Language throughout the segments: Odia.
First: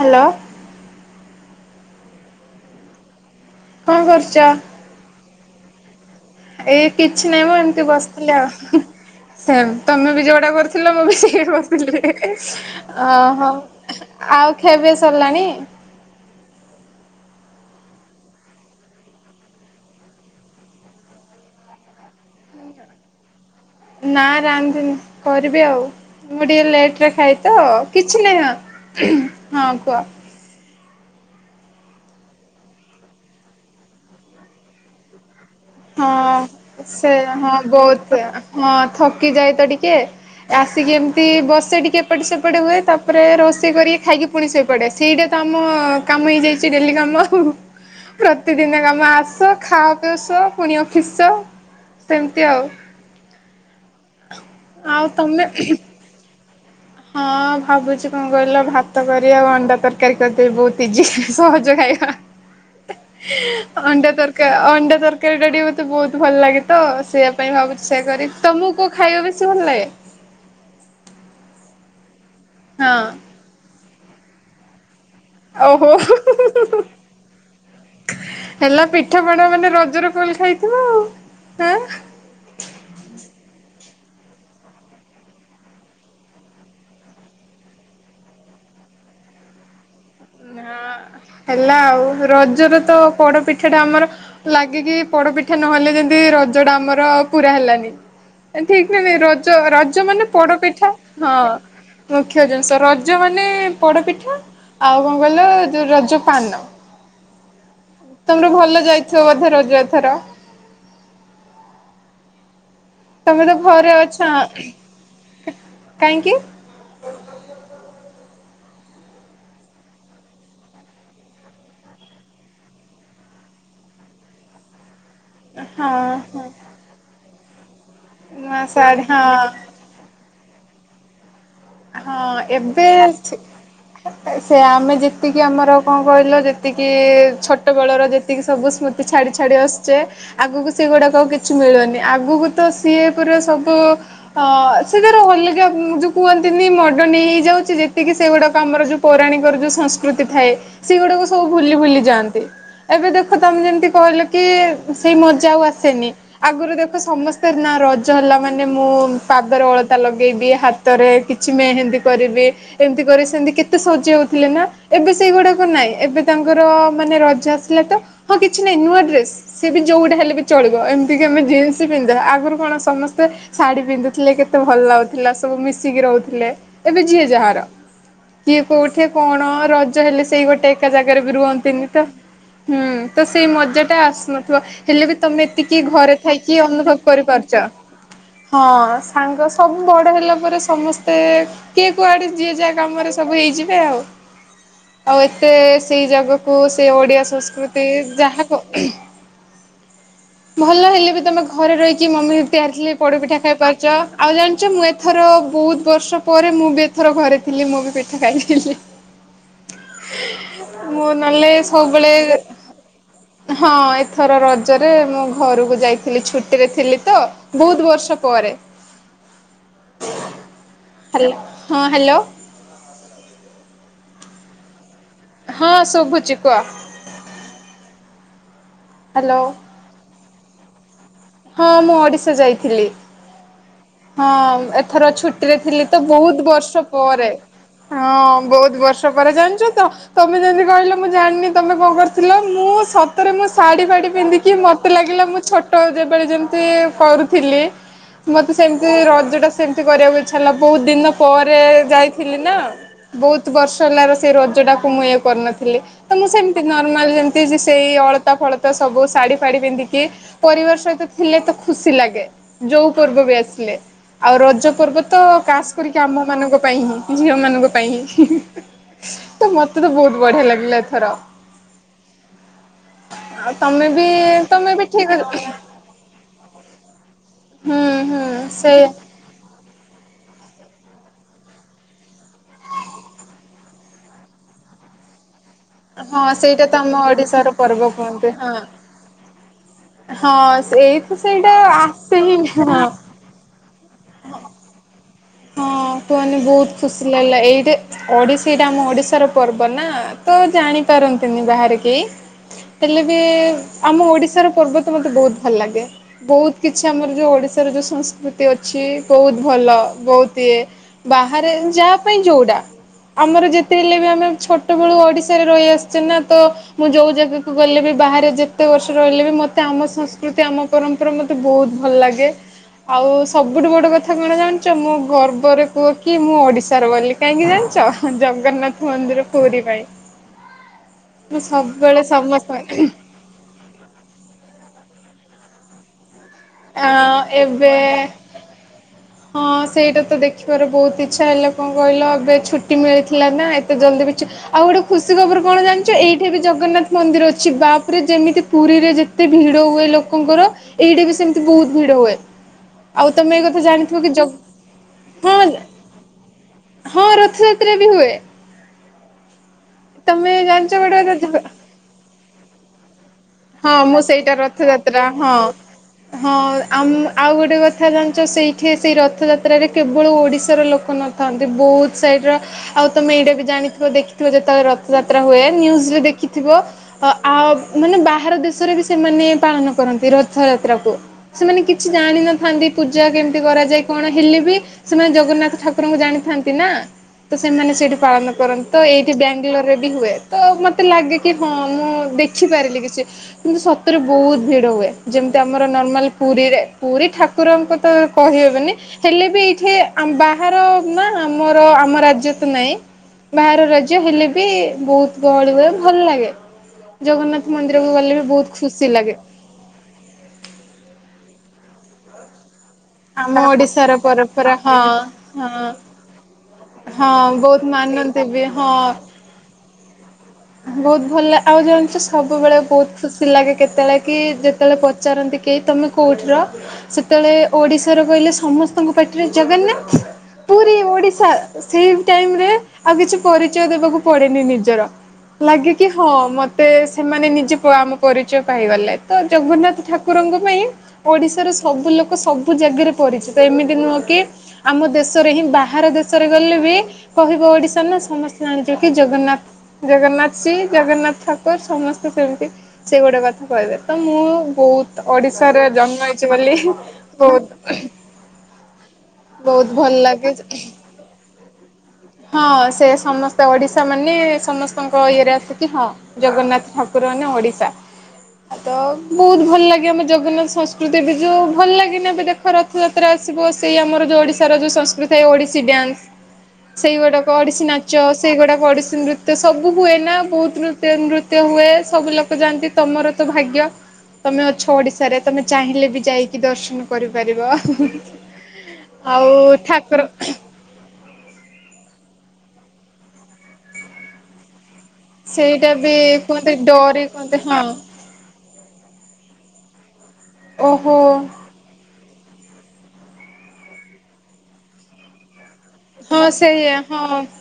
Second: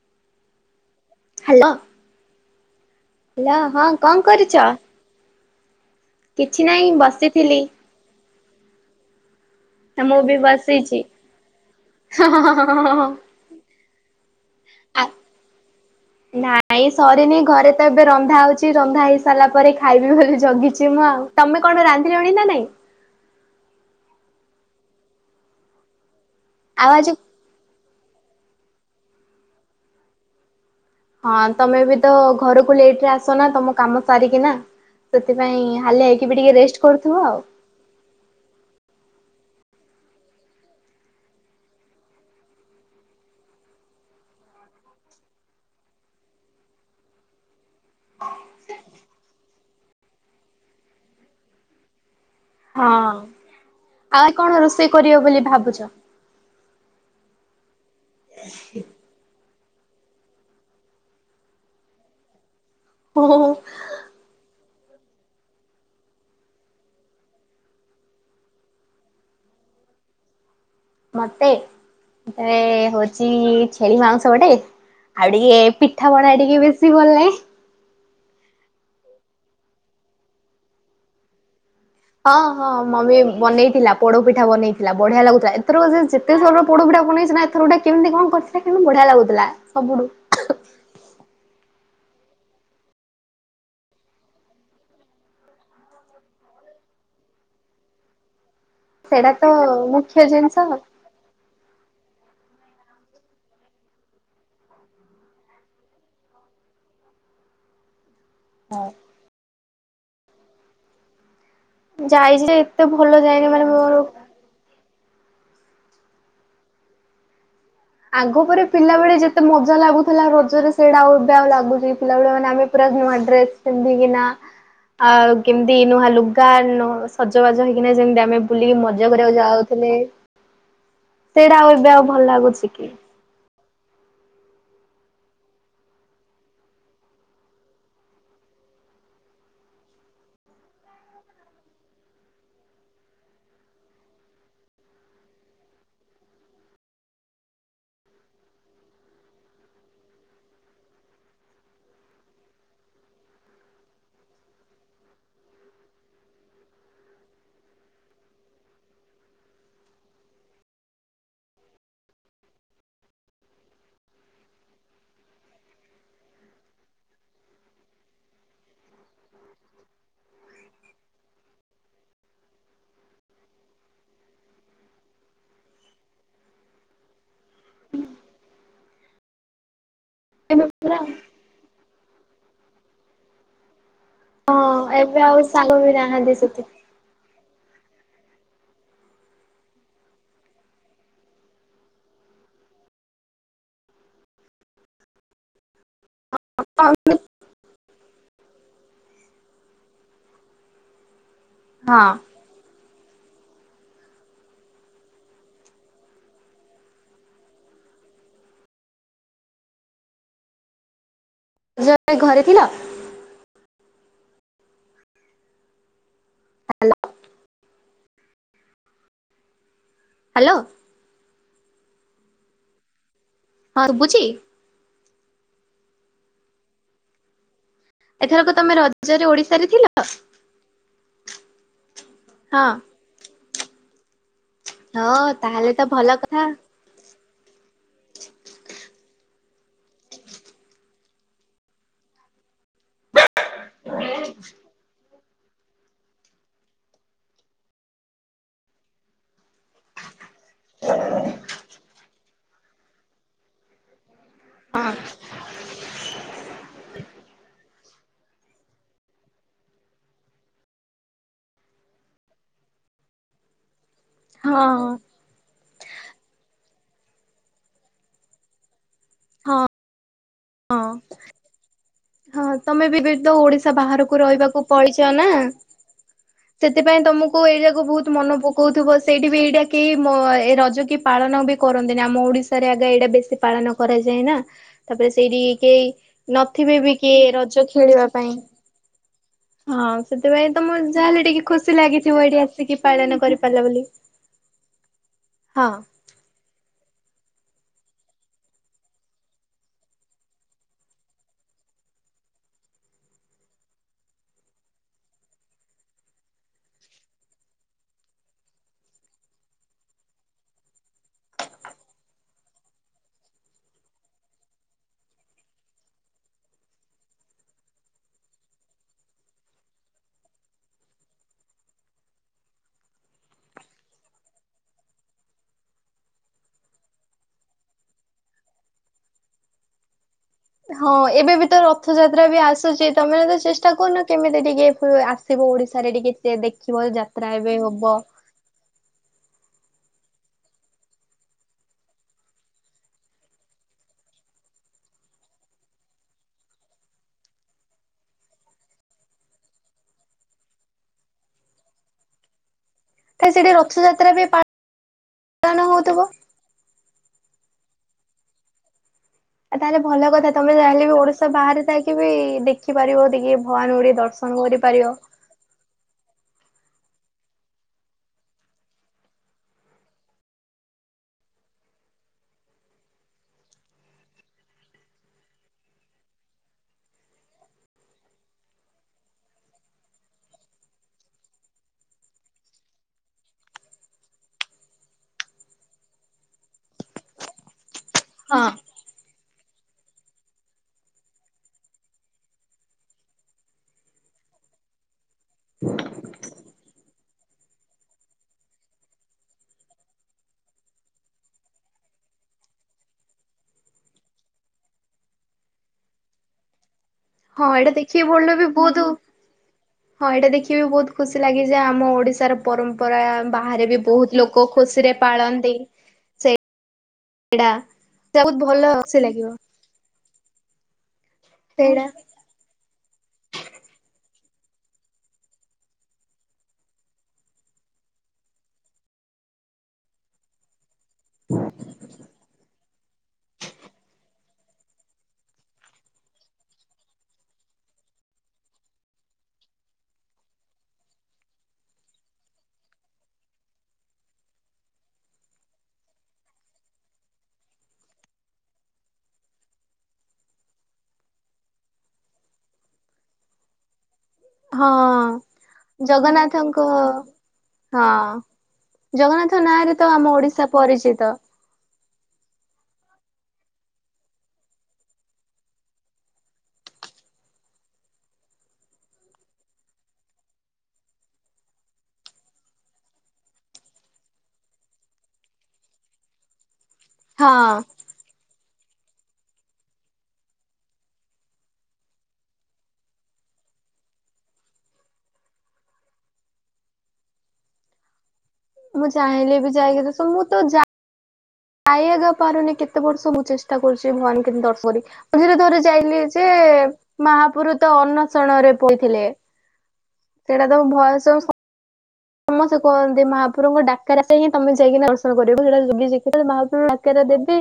ହାଲୋ। ହାଲୋ। ହାଲୋ, ହଁ କଣ କରୁଚ? ଏଇ କିଛି ନାଇଁ ମ, ବସିଥିଲି ଏମିତି ବସିଥିଲି ଆଉ, ସେମ୍। ତମେ ମୁଁ ବି ଯୋଉଟା କରୁଥିଲ, ବସିଛି। ମୁଁ ବି ସେଇଆ କରୁଥିଲି, ହି ହି ଅହ। ଆଉ ଖିଆପିଆ ସରିଲାଣି? ନାଇଁ ସରିନି, ଘରେ ତ ଏବେ ରନ୍ଧା ହଉଚି, ରନ୍ଧା ହେଇ ସାରିଲା ପରେ ଖାଇବି ବୋଲି ଜଗିଚି ମୁଁ ଆଉ। ତମେ କଣ ରାନ୍ଧିଲଣି ନା ନାଇଁ? ନା ରାନ୍ଧିନି, କରିବି ଆଉ, ମୁଁ ଟିକେ ଆଉ ଲେଟ୍ ରେ ଆଜି ଖାଇ ତ, କିଛି ନାହିଁ ଅ, ହଁ କୁହ? ହଁ ତମେ ବି ତ ଘରକୁ ଲେଟ୍ ରେ ଆସ ନା, ତମ କାମ ସାରିକିନା, ସେଥିପାଇଁ ହାଲିଆ ହେଇକି ବି ଟିକେ ରେଷ୍ଟ୍ କରୁଥିବ ଆଉ। ବହୁତ୍, ହଁ ଥକି ଯାଏ ତ ଟିକେ। ଆସିକି ଏମିତି ବସେ ଟିକେ ଏପଟେ ସେପଟେ ହୁଏ, ତାପରେ ରୋଷେଇ କରିକି ଖାଇକି ପୁଣି ଶୋଇପଡେ, ସେଇଟା ତ ଆମ କାମ ହେଇଯାଇଚି ଡେଲି କାମ ଆଉ। ପ୍ରତିଦିନିଆ କାମ, ଆସ ଖାଅ ପିଅ ଶୁଅ, ପୁଣି ଅଫିସ୍ ଯାଅ। ସେମିତି ଆଉ। ହଁ ଆଉ କଣ ରୋଷେଇ ଆଉ କରିବ ବୋଲି ତମେ? ଭାବୁଛ? ହଁ ଆଉ ଭାବୁଚି କଣ କହିଲ, ଭାତ୍ କରିଆ ଆଉ ଅଣ୍ଡା ତରକାରୀ କରିଦେବି ବହୁତ ଇଜି, ସହଜ ଖାଇବା। ହୋ ହୋ ହୋ। ଅଣ୍ଡା ତରକାରୀ, ଅଣ୍ଡା ତରକାରୀଟା ଟିକେ ମୋତେ ବହୁତ ଭଲ ଲାଗେ ତ, ସେଇଆ ପାଇଁ ଭାବୁଚି ସେଇଆ କରିମି। ତମୁକୁ କୋଉ ଖାଇବା ବେଶୀ ଭଲ ଲାଗେ? ମତେ ହଉଚି ହଁ ଛେଳି ମାଂସ ଗୋଟେ ଆଉ ଟିକେ ଓହୋ ପିଠା ପଣା ଟିକେ ବେଶୀ ଭଲ ଲାଗେ। ହେଲା ପିଠାପଣା ମାନେ ରଜରେ ଫୁଲ୍ ଖାଇଥିବ ଆଉ, ଆଁ ହଁ ହଁ ମମି ବନେଇଥିଲା, ପୋଡପିଠା ବନେଇଥିଲା, ବଢିଆ ଲାଗୁଥିଲା, ଏଥରକ ସେ ଏତେଥର ପୋଡପିଠାକୁ ବନେଇଛିନା, ଏଥରଗୋଟେ କେମିତି କଣ କରିଥିଲା କିନ୍ତୁ ବଢିଆ ଲାଗୁଥିଲା ସବୁଠୁ। ହଁ ହେଲା ଆଉ, ରଜରେତ ପୋଡ ପିଠା ଟା ଆମର ଲାଗିକି, ପୋଡପିଠା ନହେଲେ ଯେମିତି ରଜ ଟା ଆମର ପୁରା ହେଲାନି। ଠିକ ନାହିଁ, ସେଇଟା ତ ରଜ, ରଜ ମୁଖ୍ୟ ମାନେ ଜିନିଷ ପୋଡ ପିଠା। ଆଉ। ହଁ ମୁଖ୍ୟ ଜିନିଷ, ରଜ ମାନେ ପୋଡପିଠା ଆଉ କଣ କହିଲ, ଯୋଉ ରଜ ପାନ, ତମର ଭଲ ଯାଇ ଥିବ ବୋଧେ ରଜ ଏଥର। ଯାଇଚି ତମେ ତ ଘରେ ଅଛ, କାହିଁକି? ଆଗ ପରେ ପିଲାବେଳେ ଯେତେ ମଜା ଲାଗୁଥିଲା ରଜରେ ସେଇଟା ଆଉ ଏବେ ଲାଗୁଛି ପିଲା ଭଳିଆ ମାନେ ଆମେ ପୁରା ନୂଆ ଡ୍ରେସ୍ ପିନ୍ଧିକିନା, ଆଉ କେମିତି ହଁ ନୂଆ ହଁ। ଲୁଗା, ନ ସଜବାଜ ହେଇକିନା ଯେମିତି ଆମେ ନୂଆ ବୁଲିକି ଶାଢ଼ୀ ମଜା କରିବାକୁ ଯାଉଥିଲେ ସେଇଟା ଆଉ ଆଉ ଭଲ ହଁ ଲାଗୁଛି କି? ଏବେ ଅଛି ସେ ଆମେ ଯେତିକି ଆମର କଣ କହିଲ, ଯେତିକି ଛୋଟ ବେଳର ଯେ ଯେତିକି ସବୁ ସ୍ମୃତି ଛାଡ଼ି ଛାଡ଼ି ଆସୁଛେ ଆଗକୁ ସେଗୁଡାକ ଆଉ କିଛି ମିଳୁନି, ଆଗକୁ ତ ସିଏ ପୁରା ସବୁ ଅ ସେ ତାର [unintelligible] କି ଯୋଉ କୁହନ୍ତି ଏନି ମଡ଼ର୍ଣ୍ ହେଇଯାଉଚି, ଯେତିକି ସେଗୁଡ଼ାକ ଆମର ଯୋଉ ପୌରାଣିକର ଯୋଉ ସଂସ୍କୃତି ଥାଏ ସେଗୁଡାକ ସବୁ ଭୁଲି ଭୁଲି ଯାଆନ୍ତି। ଏବେ ଦେଖ ତମେ ଯେମିତି କହିଲ କି ସେଇ ମଜା ଆଉ ଆସେନି। ଆଗରୁ ଦେଖ ସମସ୍ତେ ନା ରଜ ହେଲା ମାନେ ମୁଁ ପାଦରେ ଅଳତା ଲଗେଇଦିଏ, ହାତରେ କି ଛି ମେହେନ୍ଦି କରିବି। ଏମିତି କରି ସେମିତି କେତେ ସଜେଇ ହଉଥିଲେ ନା? ଏବେ ସେଇଗୁଡାକ ନାଇଁ ଏବେ ତାଙ୍କର ମାନେ ରଜ ଆସିଲା ତ ହଁ କିଛି ନାଇଁ ନୂଆ ଡ୍ରେସ୍। ସିଏ ବି ଯୋଉଟା ହେଲେ ବି ଚଳିବ, ଏମିତିକି ଆମେ ଜିନ୍ସ ପିନ୍ଧିବା ଆଗରୁ କଣ ସମସ୍ତେ ଶାଢୀ ପିନ୍ଧୁଥିଲେ କେତେ ଭଲ ଲାଗୁଥିଲା ସବୁ ମିଶିକି ରହୁ ଥିଲେ ଏବେ ଯିଏ ଯାହାର, କିଏ କୋଉଠି କଣ ରଜ ହେଲେ ସେଇ ଏବେ ଗୋଟେ ଏକା ପୁରା ଜାଗାରେ ବି ରୁହନ୍ତିନି ତ, ହୁଁ ତ ସେଇ ମଜାଟା ଆସୁ ନଥିବ ହଁ ହେଲେ ବି ଏବେ ଆଉ ତମେ ସାଙ୍ଗ ଏତିକି ବି ଘରେ ନାହାନ୍ତି ଥାଇକି ସେତେ ଅନୁଭବ କରିପାରୁଚ। ହଁ ସାଙ୍ଗ ସବୁ ବଡ଼ ହେଲା ପରେ ସମସ୍ତେ ତେ କିଏ କୁଆଡେ ଯିଏ ଯା କାମରେ ସବୁ ହେଇଯିବେ ଆଉ। ଆଉ ଏତେ ସେଇ ଜାଗାକୁ ସେଇ ହଁ ଓଡିଆ ସଂସ୍କୃ ତି ଯାହା କ [unintelligible] ଭଲ ହେଲେ ବି ତମେ ଘରେ ରହିକି ମମି ତିଆରିଥିଲେ ପୋଡ଼ପିଠା ଖାଇପାରୁଛ, ଆଉ ଜାଣିଛ ମୁଁ ଏଥର ବୋହୁତ ବର୍ଷ ପରେ ମୁଁ ବି ଏଥର ଘରେ ଥିଲି ମୁଁ ବି ପିଠା ଖାଇଥିଲି। ମୁଁ ନଲେ ରଜରେ ସବୁବେଳେ, ଘରେ ଥିଲ ହଁ ଏଥର ରଜରେ ମୁଁ ଘରକୁ ଯାଇଥିଲି ଛୁ ଟିରେ ଥିଲି ତ ବୋହୁତ ବର୍ଷ ପରେ। ହ୍ୟାଲୋ ହାଲୋ ହଁ ହାଲୋ? ହଁ ଶୁବୁଚି? ହଁ ଶୁଭୁଛି କୁହ? ଏଥରକ ତମେ ରଜରେ ହାଲୋ ଓଡିଶାରେ ଥିଲ? ହଁ ମୁଁ ଓଡଡ଼ିଶା ହଁ ଯାଇଥିଲି। ହଁ ଏଥର ହଁ ଛୁଟିରେ ତାହେଲେ ଥିଲି ତ ଭଲ କଥା ବୋହୁତ ବର୍ଷ ପରେ। ହଁ ବୋହୁତ ବର୍ଷପରେ ଜାଣିଚ ତ? ତମେ ଯେମିତି କହିଲ ମୁଁ ଜାଣିନି ତମେ କଣ କରିଥିଲ ମୁଁ ସତରେ ମୁଁ ଶାଢୀ ଫାଢୀ ପିନ୍ଧିକି ମ ମତେ ଲାଗିଲା ମୁଁ ଛୋଟ ଯେବେଳେ ଯେମିତି କରୁଥିଲି ମତେ ସେମିତି ରଜଟା ସେମିତି କରିବାକୁ ଇଚ୍ଛା ହେଲା ବହୁତ୍ ଦିନ ପରେ ଯାଇଥିଲି ନା, ବହୁତ୍ ବର୍ଷ ହେଲା ରୋଷେଇ [unintelligible] ସେଟାକୁ ହଁ ମୁଁ ଇଏ କରିନଥିଲି। ତ ମୁଁ ସେମତି ନର୍ମାଲି ଯେମିତି ସେଇ ଅଳତା ଫଳତା ସବୁ ଶାଢ଼ି ଫାଢ଼ି ପିନ୍ଧିକି ପରିବାର ସହିତ ଥିଲେ ତ ଖୁସି ଲାଗେ ଯୋଉ ପର୍ବ ବି ଆସିଲେ, ଆଉ ରଜ ହଁ ପର୍ବ ତ କାସ୍ କରିକି ଆମ ମାନଙ୍କ ପାଇଁ ହିଁ ଝିଅମାନଙ୍କ ପାଇଁ ହେଇଛି। ତ ହଁ ମତେ ତ ବହୁତ ବଢିଆ ଲାଗିଲା ହଁ ଏଥର। ହଁ ତମେ ବି [unintelligible] ତ ଆଉ ଓଡିଶା ତମେ ବି ବାହାରକୁ ରହିବାକୁ ତମେ ବି ଠିକ ପଳିଚ ନା? ସେଥିପାଇଁ ତମକୁ ଏଇ ହୁଁ ଯାକ ବହୁତ୍ ହୁଁ ମନ ସେଇ ପକଉଥିବ। ସେଇଠି ବି ଏଇଟା କେଇ ମୋ ଏ ରଜ କି ପାଳନ ବି କରନ୍ତିନି ଆମ ଓଡିଶାରେ ଆଗେ ଏଇଟା ବେଶୀ ପାଳନ କରାଯାଏ ନା, ତାପରେ ସେଇଠି କେହି ହଁ ସେଇଟା ତ ନଥିବେ ଆମ ବି। କି ଏ ଓଡିଶାର ରଜ ପର୍ବ ଖେଳିବା କୁହନ୍ତି ପାଇଁ। ହଁ। ହଁ ସେଥିପାଇଁ ହଁ ତ ମୁଁ ସେଇଠୁ ଯାହେଲେ ଟିକେ ସେଇଟା ଖୁସି ଆସେ ଲାଗିଥିବ ହିଁ ଏଇଠି ହଁ ଆସିକି ହଁ ପାଳନ କରିପାରିଲ ବୋଲି। ହଁ କୁହନି ବହୁତ୍ ଖୁସିି ଲାଗିଲା ଏଇଟେ ଓଡିଶୀ ଏଇଟା ଆମ ଓଡିଶାର ପର୍ବ ନା ତ ଜାଣିପାରନ୍ତିନି ବାହାରେ କେଇ? ହେଲେବି ଆମ ଓଡିଶାର ପର୍ବ ତ ମୋତେ ବହୁତ ଭଲ ଲାଗେ। ବହୁତ କିଛି ଆମର ଯୋଉ ଓଡିଶାର ଯୋଉ ସଂସ୍କୃତି ଅଛି ବହୁତ ଭଲ। ବହୁତ ଇଏ, ବାହାରେ ଯା ପାଇଁ ଯୋଉଟା? ଆମର ଯେତେ ହେଲେ ବି ଆମେ ଛୋଟବେଳୁ ଓଡିଶାରେ ରହି ଆସ୍ଚେ ନା ତ ମୁଁ ଯୋଉ ଜାଗାକୁ ଗଲେ ବି ବାହାରେ ଯେତେ ବର୍ଷ ରହିଲେ ବି ମତେ ଆମ ସଂସ୍କୃତି ଆମ ପରମ୍ପରା ମତେ ବହୁତ୍ ଭଲ ଲାଗେ, ଆଉ ସବୁଠୁ ବଡ କଥା କଣ ଜାଣ୍ ଚ ମୁଁ ଗର୍ବରେ କୁହେ କି ମୁଁ ଓଡ଼ିଶାର ବୋଲି କାହିଁକି ଜାଣିଚ, ଜଗନ୍ନାଥ ମନ୍ଦିର ପୁରୀ ପାଇଁ। ହଁ ଏବେ ମୁଁ ବି ତ ସବୁବେଳେ ରଥଯାତ୍ରା ବି ସମସ୍ତ ଆସୁଚି, ତମେ ତ ଚେଷ୍ ଟା କରୁନ କେମିତି ଟିକେ ଫୁ ଆସିବ ଓଡିଶାରେ ଟିକେ ଦେ ଦେଖ୍ ଆଁ ଏବେ ହଁ ସେଇଟା ତ ଦେଖିବାର ବହୁତ୍ ଇଚ୍ଛା ହେଲେ କଣ କହିଲ ଏବେ ଛୁଟି ମିଳୁଥିଲା ନା ଏତେ ଜଲ୍ଦି ବି ଛୁ ଆଉ ଗୋଟେ ଖୁସି ଖବର କଣ ଜାଣିଚ, ଏଇଠି ବି ଜଗନ୍ନାଥ୍ ମନ୍ଦିର ଅଛି ବାପରେ ଯେମିତି ପୁରୀରେ ଯେ ତେ ଭିଡ ହୁଏ ଲୋକଙ୍କର, ଏଇଟି ବି ସେମ୍ତି ବହୁତ୍ ଭିଡ ହୁଏ। ଆଉ ତ ତମେ ଏଇ ସେଠି କଥା ଜାଣିଥିବ ରଥଯାତ୍ରା କି ବି ପା ଜଗ୍ ପାଳନ ହଉଥିବ [unintelligible] ହଁ, ରଥଯାତ୍ରା ବି ହୁଏ। ଆ ତାହେଲେ ଭଲ କଥା ତମେ ଜାଣିଛ ଚାହିଁଲେ ବି ଗୋଟେ ଓଡିଶା କଥା ବାହାରେ ଥାଇକି ବି ଦେଖିପାରିବ ଟିକେ ହଁ ଭଗବାନଙ୍କୁ ଟିକେ ମୁଁ ଦର୍ଶନ ସେଇଟା କରିପାରିବ। ରଥଯାତ୍ରା ହଁ। ହଁ ଆମ ଆଉ ଗୋଟେ କଥା ଜାଣିଚ ସେଇଠି ସେଇ ରଥଯାତ୍ରାରେ କେବଳ ଓଡିଶାର ଲୋକ ନ ଥାନ୍ତି ବହୁତ୍ ସାଇଡ଼୍ର ଆଉ ତମେ ଏଇଟା ବି ଜାଣିଥିବ ଦେଖିଥିବ ଯେତବଳେ ରଥଯାତ୍ରା ହୁଏ ନ୍ୟୁଜରେ ଦେଖଥିବ ଅ ଆ ମାନେ ବାହାର ଦେଶରେ ବି ସେମାନେ ପାଳନ କରନ୍ତି ରଥଯାତ୍ରାକୁ। ସେମାନେ କିଛି ଜାଣିନଥାନ୍ତି ପୂଜା କେମିତି କରାଯାଏ କଣ ହେଲେ ବି ସେମାନେ ଜଗନ୍ନାଥ ଠାକୁରଙ୍କୁ ଜାଣିଥାନ୍ତି ନା, ତ ସେମାନେ ସେଇଠି ପାଳନ ହଁ କରନ୍ ତ ଏଇଠି ବାଙ୍ଗଲୋରରେ ବି ହୁଏ, ତ ମତେ ଲାଗେ କି ହଁ ମୁଁ ଦେଖିପାରିଲି କିଛି। କିନ୍ତୁ ସତରେ ବହୁତ୍ ଭିଡ ହୁଏ, ଯେମ୍ତି ଆମର ନର୍ମାଲ ପୁରୀରେ ପୁରୀ ଠା କୁରଙ୍କୁ ତ କହିହେବନି। ହେଲେ ବି ଏଇଠି ଆମ୍ ବାହାର ନା ଆମର ଆମ ରାଜ୍ୟ ତ ନାଇଁ। ବାହାର ରାଜ୍ୟ ହେଲେ ବି ବହୁତ୍ ଗହଳି ହୁଏ ଭଲ୍ ଲାଗେ, ଜଗନ୍ନାଥ ମନ୍ଦିର୍। ସେ ଭଲ ବି ବଉତୁ ହଁ ଏଇଟା ଦେଖି ବି ବହୁତ୍ ଖୁସି ଲାଗେ ଯେ ଆମ ଓଡିଶାର ପରମ୍ପରା ଆମ ବାହାରେ ବି ଓଡିଶାର ବହୁତ୍ ଲୋକ ପରମ୍ପରା ହଁ ଖୁସିରେ ପାଳନ୍ତି, ହଁ ସେଇ ହଁ ବହୁତ [unintelligible] ମାନନ୍ତି ବହୁତ୍ ବି ଭଲ ଖୁସି ଲାଗିବ। ବହୁତ୍ ଭଲ ଆଉ ସେଇଟା ଜାଣଚ [unintelligible] ସବୁବେଳେ ବହୁତ୍ ଖୁସି ଲାଗେ କେତେବେଳେ କି ଯେତେବେଳେ ପଚାରନ୍ତି କେଇ ତମେ କୋଉଠିର। ସେତେବେଳେ ଓଡିଶାର କଇଲେ ସମସ୍ତଙ୍କ ପାଟିରେ ଜଗନ୍ନାଥ୍। ପୁରୀ ଓଡିଶା ସେଇ ଟାଇମରେ ଆଉ କିଛି ପରିଚୟ ଦେବାକୁ ପଡେନି ନିଜର। ଲାଗେ କି ହଁ ମତେ ସେମାନେ ନିଜେ ଆମ ପରିଚୟ ପାଇଗଲେ ତ ଜଗନ୍ନାଥ ଠା କୁରଙ୍କ ପାଇଁ ଓଡ଼ିଶାର ସବୁ ଲୋକ ସବୁ ଜାଗାରେ ପରିଚିତ, ଏମିତି ନୁହଁ କି ଆମ ଦେଶରେ ହିଁ ବାହାର ଦେଶରେ ଗଲେ ବି କହିବ ଓଡିଶା ନା ସମସ୍ତେ [unintelligible] କି ଜଗନ୍ନାଥ-ଜଗନ୍ନାଥ [unintelligible] ଜଗନ୍ନାଥ ଠାକୁର ସମସ୍ତେ ସେମ୍ତି ସେ ଗୋଟେ କଥା କହିଲେ ତ ମୁଁ ବହୁତ୍ ହଁ ଓଡିଶାରେ ଜନ୍ମ ହେଇଚି ବୋଲି ଜଗନ୍ନାଥଙ୍କ ବହୁତ୍ ଜଗନ୍ନାଥଙ୍କ ନାଁରେ ତ ଆମ ଓଡିଶା ପରିଚିତ। ହଁ ସେ ସମସ୍ତେ ଓଡିଶା ମାନେ ସମସ୍ତଙ୍କ କ ଇଏରେ ଆସ କି ହଁ ଜଗନ୍ନାଥ ଠାକୁର ମାନେ ଓଡ଼ିଶା। ବହୁତ୍ ଭଲ ଲାଗେ ଆମ ଜଗନ୍ନାଥ ସଂସ୍କୃତି ବି ଯୋଉ ଭଲ ଲାଗେନି ଏବେ ଦେଖ ର ଥଯାତ୍ରା ଆସିବ ସେଇ ଆମର ଯୋଉ ଓଡ଼ିଶାର ଯୋଉ ସଂସ୍କୃତି ଥାଏ ଓଡ଼ିଶୀ ଡ୍ୟାନ୍ସ ସେଇଗୁଡାକ ହଁ ଅଡିଶୀ ନାଚ ସେଇଗୁଡାକ ଅଡିଶୀ ନୃତ୍ୟ ସବୁ ସବୁ ହୁଏ ନା ବହୁତ ନୃତ୍ୟ ନୃତ୍ୟ ହୁଏ ସବୁ ଲୋକ ଯାଆନ୍ତି ତମର ତ ଭାଗ୍ୟ ତମେ ଅଛ ଓଡିଶ ରେ ତମେ ଚାହିଁଲେ ବି ଯାଇକି ଦର୍ଶନ କରିପାରିବ। ମୁଁ ଚାହିଁଲେ ବି ଆଉ ଠାକୁର ଖାଇବାଗ ପାରୁନି କେତେ ବର୍ଷ ମୁଁ ଚେଷ୍ଟା କରୁଛି ଭଗବାନ କେମତି ଦ ପରୀକ୍ଷା ମଝିରେ ଥରେ ସେଇଟା ବି ଯାଇଲି ଯେ କୁହନ୍ତି ଡୋରି କୁହନ୍ତି ମହାପୁରୁ ହଁ ତ ଅନ ଣରେ ପଥିଲେ ସେଟା ତମ ଓହୋ ଭୟସ ସମସ୍ତେ କୁହନ୍ତି ମହାପଭୁର ଡାକ ଆ ହିଁ ତମେ ଯାଇକି ଦର୍ଶନ କରିବ ସେଟା? କେବେ ଶିଖ ହଁ ମହାପ୍ରଭୁ ସେଇଆ ଡାକାର ହଁ ଦେବେ?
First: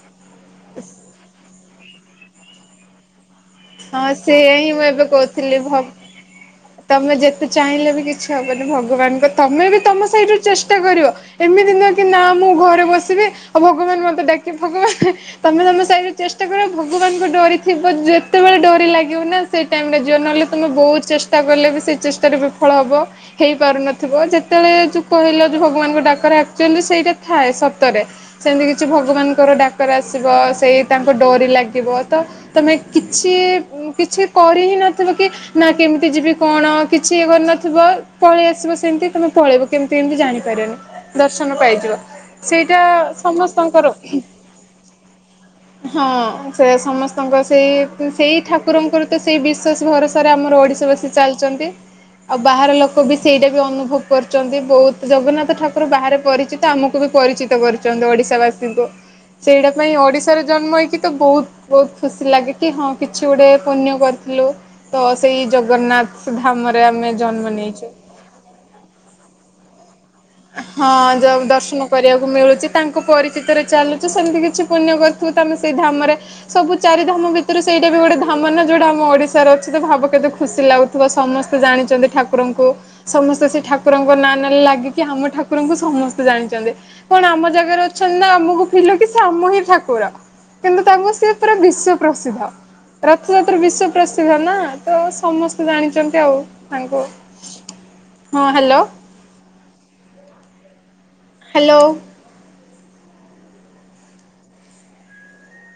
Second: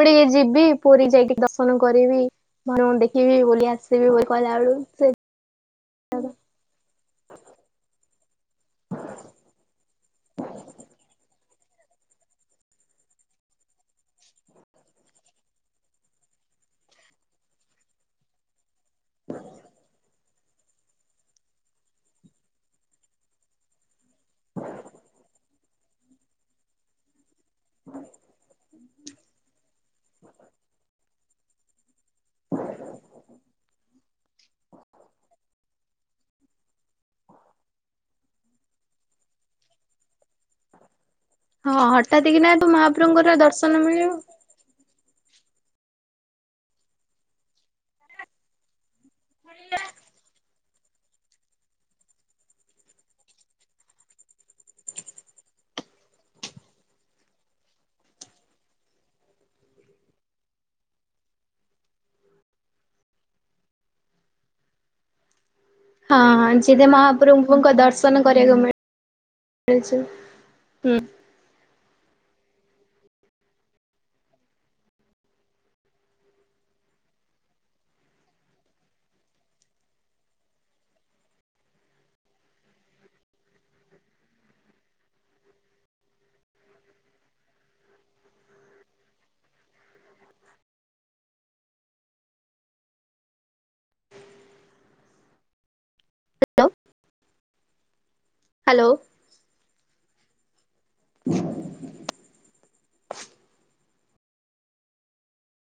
ମୁଁ ଟିକେ ଯିବି ପୁରୀ ଯାଇକି ଦର୍ଶନ କରିବି ଭଗବନ୍ ଦେଖିବି ବୋଲି ହଁ ଆସିବି ବୋଲି ସେୟା କହିଲା ହିଁ ବେଳୁ ମୁଁ ଏବେ ସେ କହୁଥିଲି? ଥିଲ ତମେ ଯେତେ ଚାହିଁଲେ ବି କିଛି ହବନି ଭଗବାନଙ୍କ ତମେ ବି ତମ ସାଇଠରୁୁ ଚେଷ୍ଟା କରିବ। ଏମିତି ନହ କି ନା ମୁଁ ଘରେ ବସିବି ଆଉ ଭଗବାନ ମୋତେ ଡାକି ଭୋଗ ତମେ ତମ ସାହିରେ ଚେଷ୍ଟା କର ଭଗବାନଙ୍କୁ ଡୋରିଥିବ ଯେ ଯେତେବେଳେ ଡୋରି ଲାଗିବ ନା ସେଇ ଟାଇମ ରେ ଯିବ ନହେଲେ ତମେ ବହୁତ ଚେଷ୍ଟା କଲେ ବି ସେ ଚେଷ୍ଟାରେ ବିଫଳ ହବ ହେଇପାରୁନ ଥିବ ଯେତେବେଳେ ଯୋଉ କହିଲ ଯୋଉ ଭଗବାନଙ୍କ ଡାକରା ଆଚୁଆଲି ସେଇଟା ଥାଏ ସତରେ ସେମିତି କିଛି ଭଗବାନଙ୍କର ଡାକର ଆସିବ ସେଇ ତାଙ୍କ ଡରି ଲାଗିବ ତ ତମେ କିଛି କିଛି କରି ହିଁ ନଥିବ କି ନା କେମିତି ଯିବି କଣ କିଛି ଇଏ କରିନଥିବ ପଳେଇ ଆସିବ ସେମିତି ତମେ ପଳେଇବ। କେମିତି କେମିତି ଜାଣିପାରିବନି? ଦର୍ଶନ ହଁ ପାଇଯିବ ହଠାତ୍ କିନା ତ ସେଇଟା ମହାପ୍ରଭୁଙ୍କର ଦର୍ଶନ ସମସ୍ତଙ୍କର। ମିଳିବ ହଁ ସେ ସମସ୍ତଙ୍କ ସେଇ ସେଇ ଠାକୁରଙ୍କର ତ ସେଇ ବିଶ୍ଵାସ ଭରସାରେ ଆମର ଓଡିଶା ବାସୀ ଚାଲିଛନ୍ତି। ଆଉ ବାହାର ଲୋକ ବି ସେଇଟା ବି ଅନୁଭବ କରୁଛନ୍ତି ବହୁତ ଜଗନ୍ନାଥ ଠାକୁର ବାହାରେ ପରିଚିତ। ତ ଆମକୁ ବି ପରିଚିତ କରୁଛନ୍ତି ଓଡିଶା ବାସୀଙ୍କୁ ସେଇଟା ପାଇଁ ଓଡିଶାରେ ଜନ୍ମ ହେଇକି ତ ବହୁତ ବହୁତ ଖୁସି କି ଲାଗେ କି ହଁ କିଛି ଗୋଟେ ପୁଣ କରିଥିଲୁ। ତ ସେଇ ଜଗନ୍ନାଥ ଧାମରେ ଆମେ ଜନ୍ମ ନେଇଛେ। ବତମାନ କରିବାକୁ ପାଇଛୁ। ହଁ ଯଉ ଦର୍ଶନ କରିବାକୁ ମିଳୁଛି ତାଙ୍କୁ ପରିଚିତରେ ଚାଲୁଛୁ ସେମିତି କିଛି ପୁଣ୍ୟ କରିୁଥିବୁ ତମେ ସେଇ ଧାମରେ ସବୁ ଚାରି ଧାମ ଭିତରୁ ସେଇଟା ବି ଗୋଟେ ଧାମ ନା ଯୋଉଟା ଆମ ଓଡିଶାର ଅଛି ତ ଭାବ କେତେ ଖୁସି ଲାଗୁଛି ଥିବା ସମସ୍ତେ ଜାଣିଛନ୍ତି ଠାକୁରଙ୍କୁ ସମସ୍ତେ ସେ ଠାକୁରଙ୍କ ନାଁ ନାଲେ ଲାଗି କି ଆମ ଠାକୁରଙ୍କୁ ସମସ୍ତେ ଜାଣିଛନ୍ତି। କଣ ଆମ ଜାଗାରେ ଅଛନ୍ତି ନା ଆମକୁ ଫିଲୁ କି ସେମ ହିଁ ଠାକୁର। କିନ୍ତୁ ତାଙ୍କୁ ସିଏ ପୁରା ବିଶ୍ଵ ପ୍ରସିଦ୍ଧ। ରଥଯାତ୍ରା ବିଶ୍ଵ ପ୍ରସିଦ୍ଧ ନା ତ ସମସ୍ତେ ସେ ଜାଣିଛନ୍ତି ଆଉ ହ୍ୟାଲୋ ତାଙ୍କୁ ହଁ ହାଲୋ। ହ୍ୟାଲୋ। ହାଲୋ।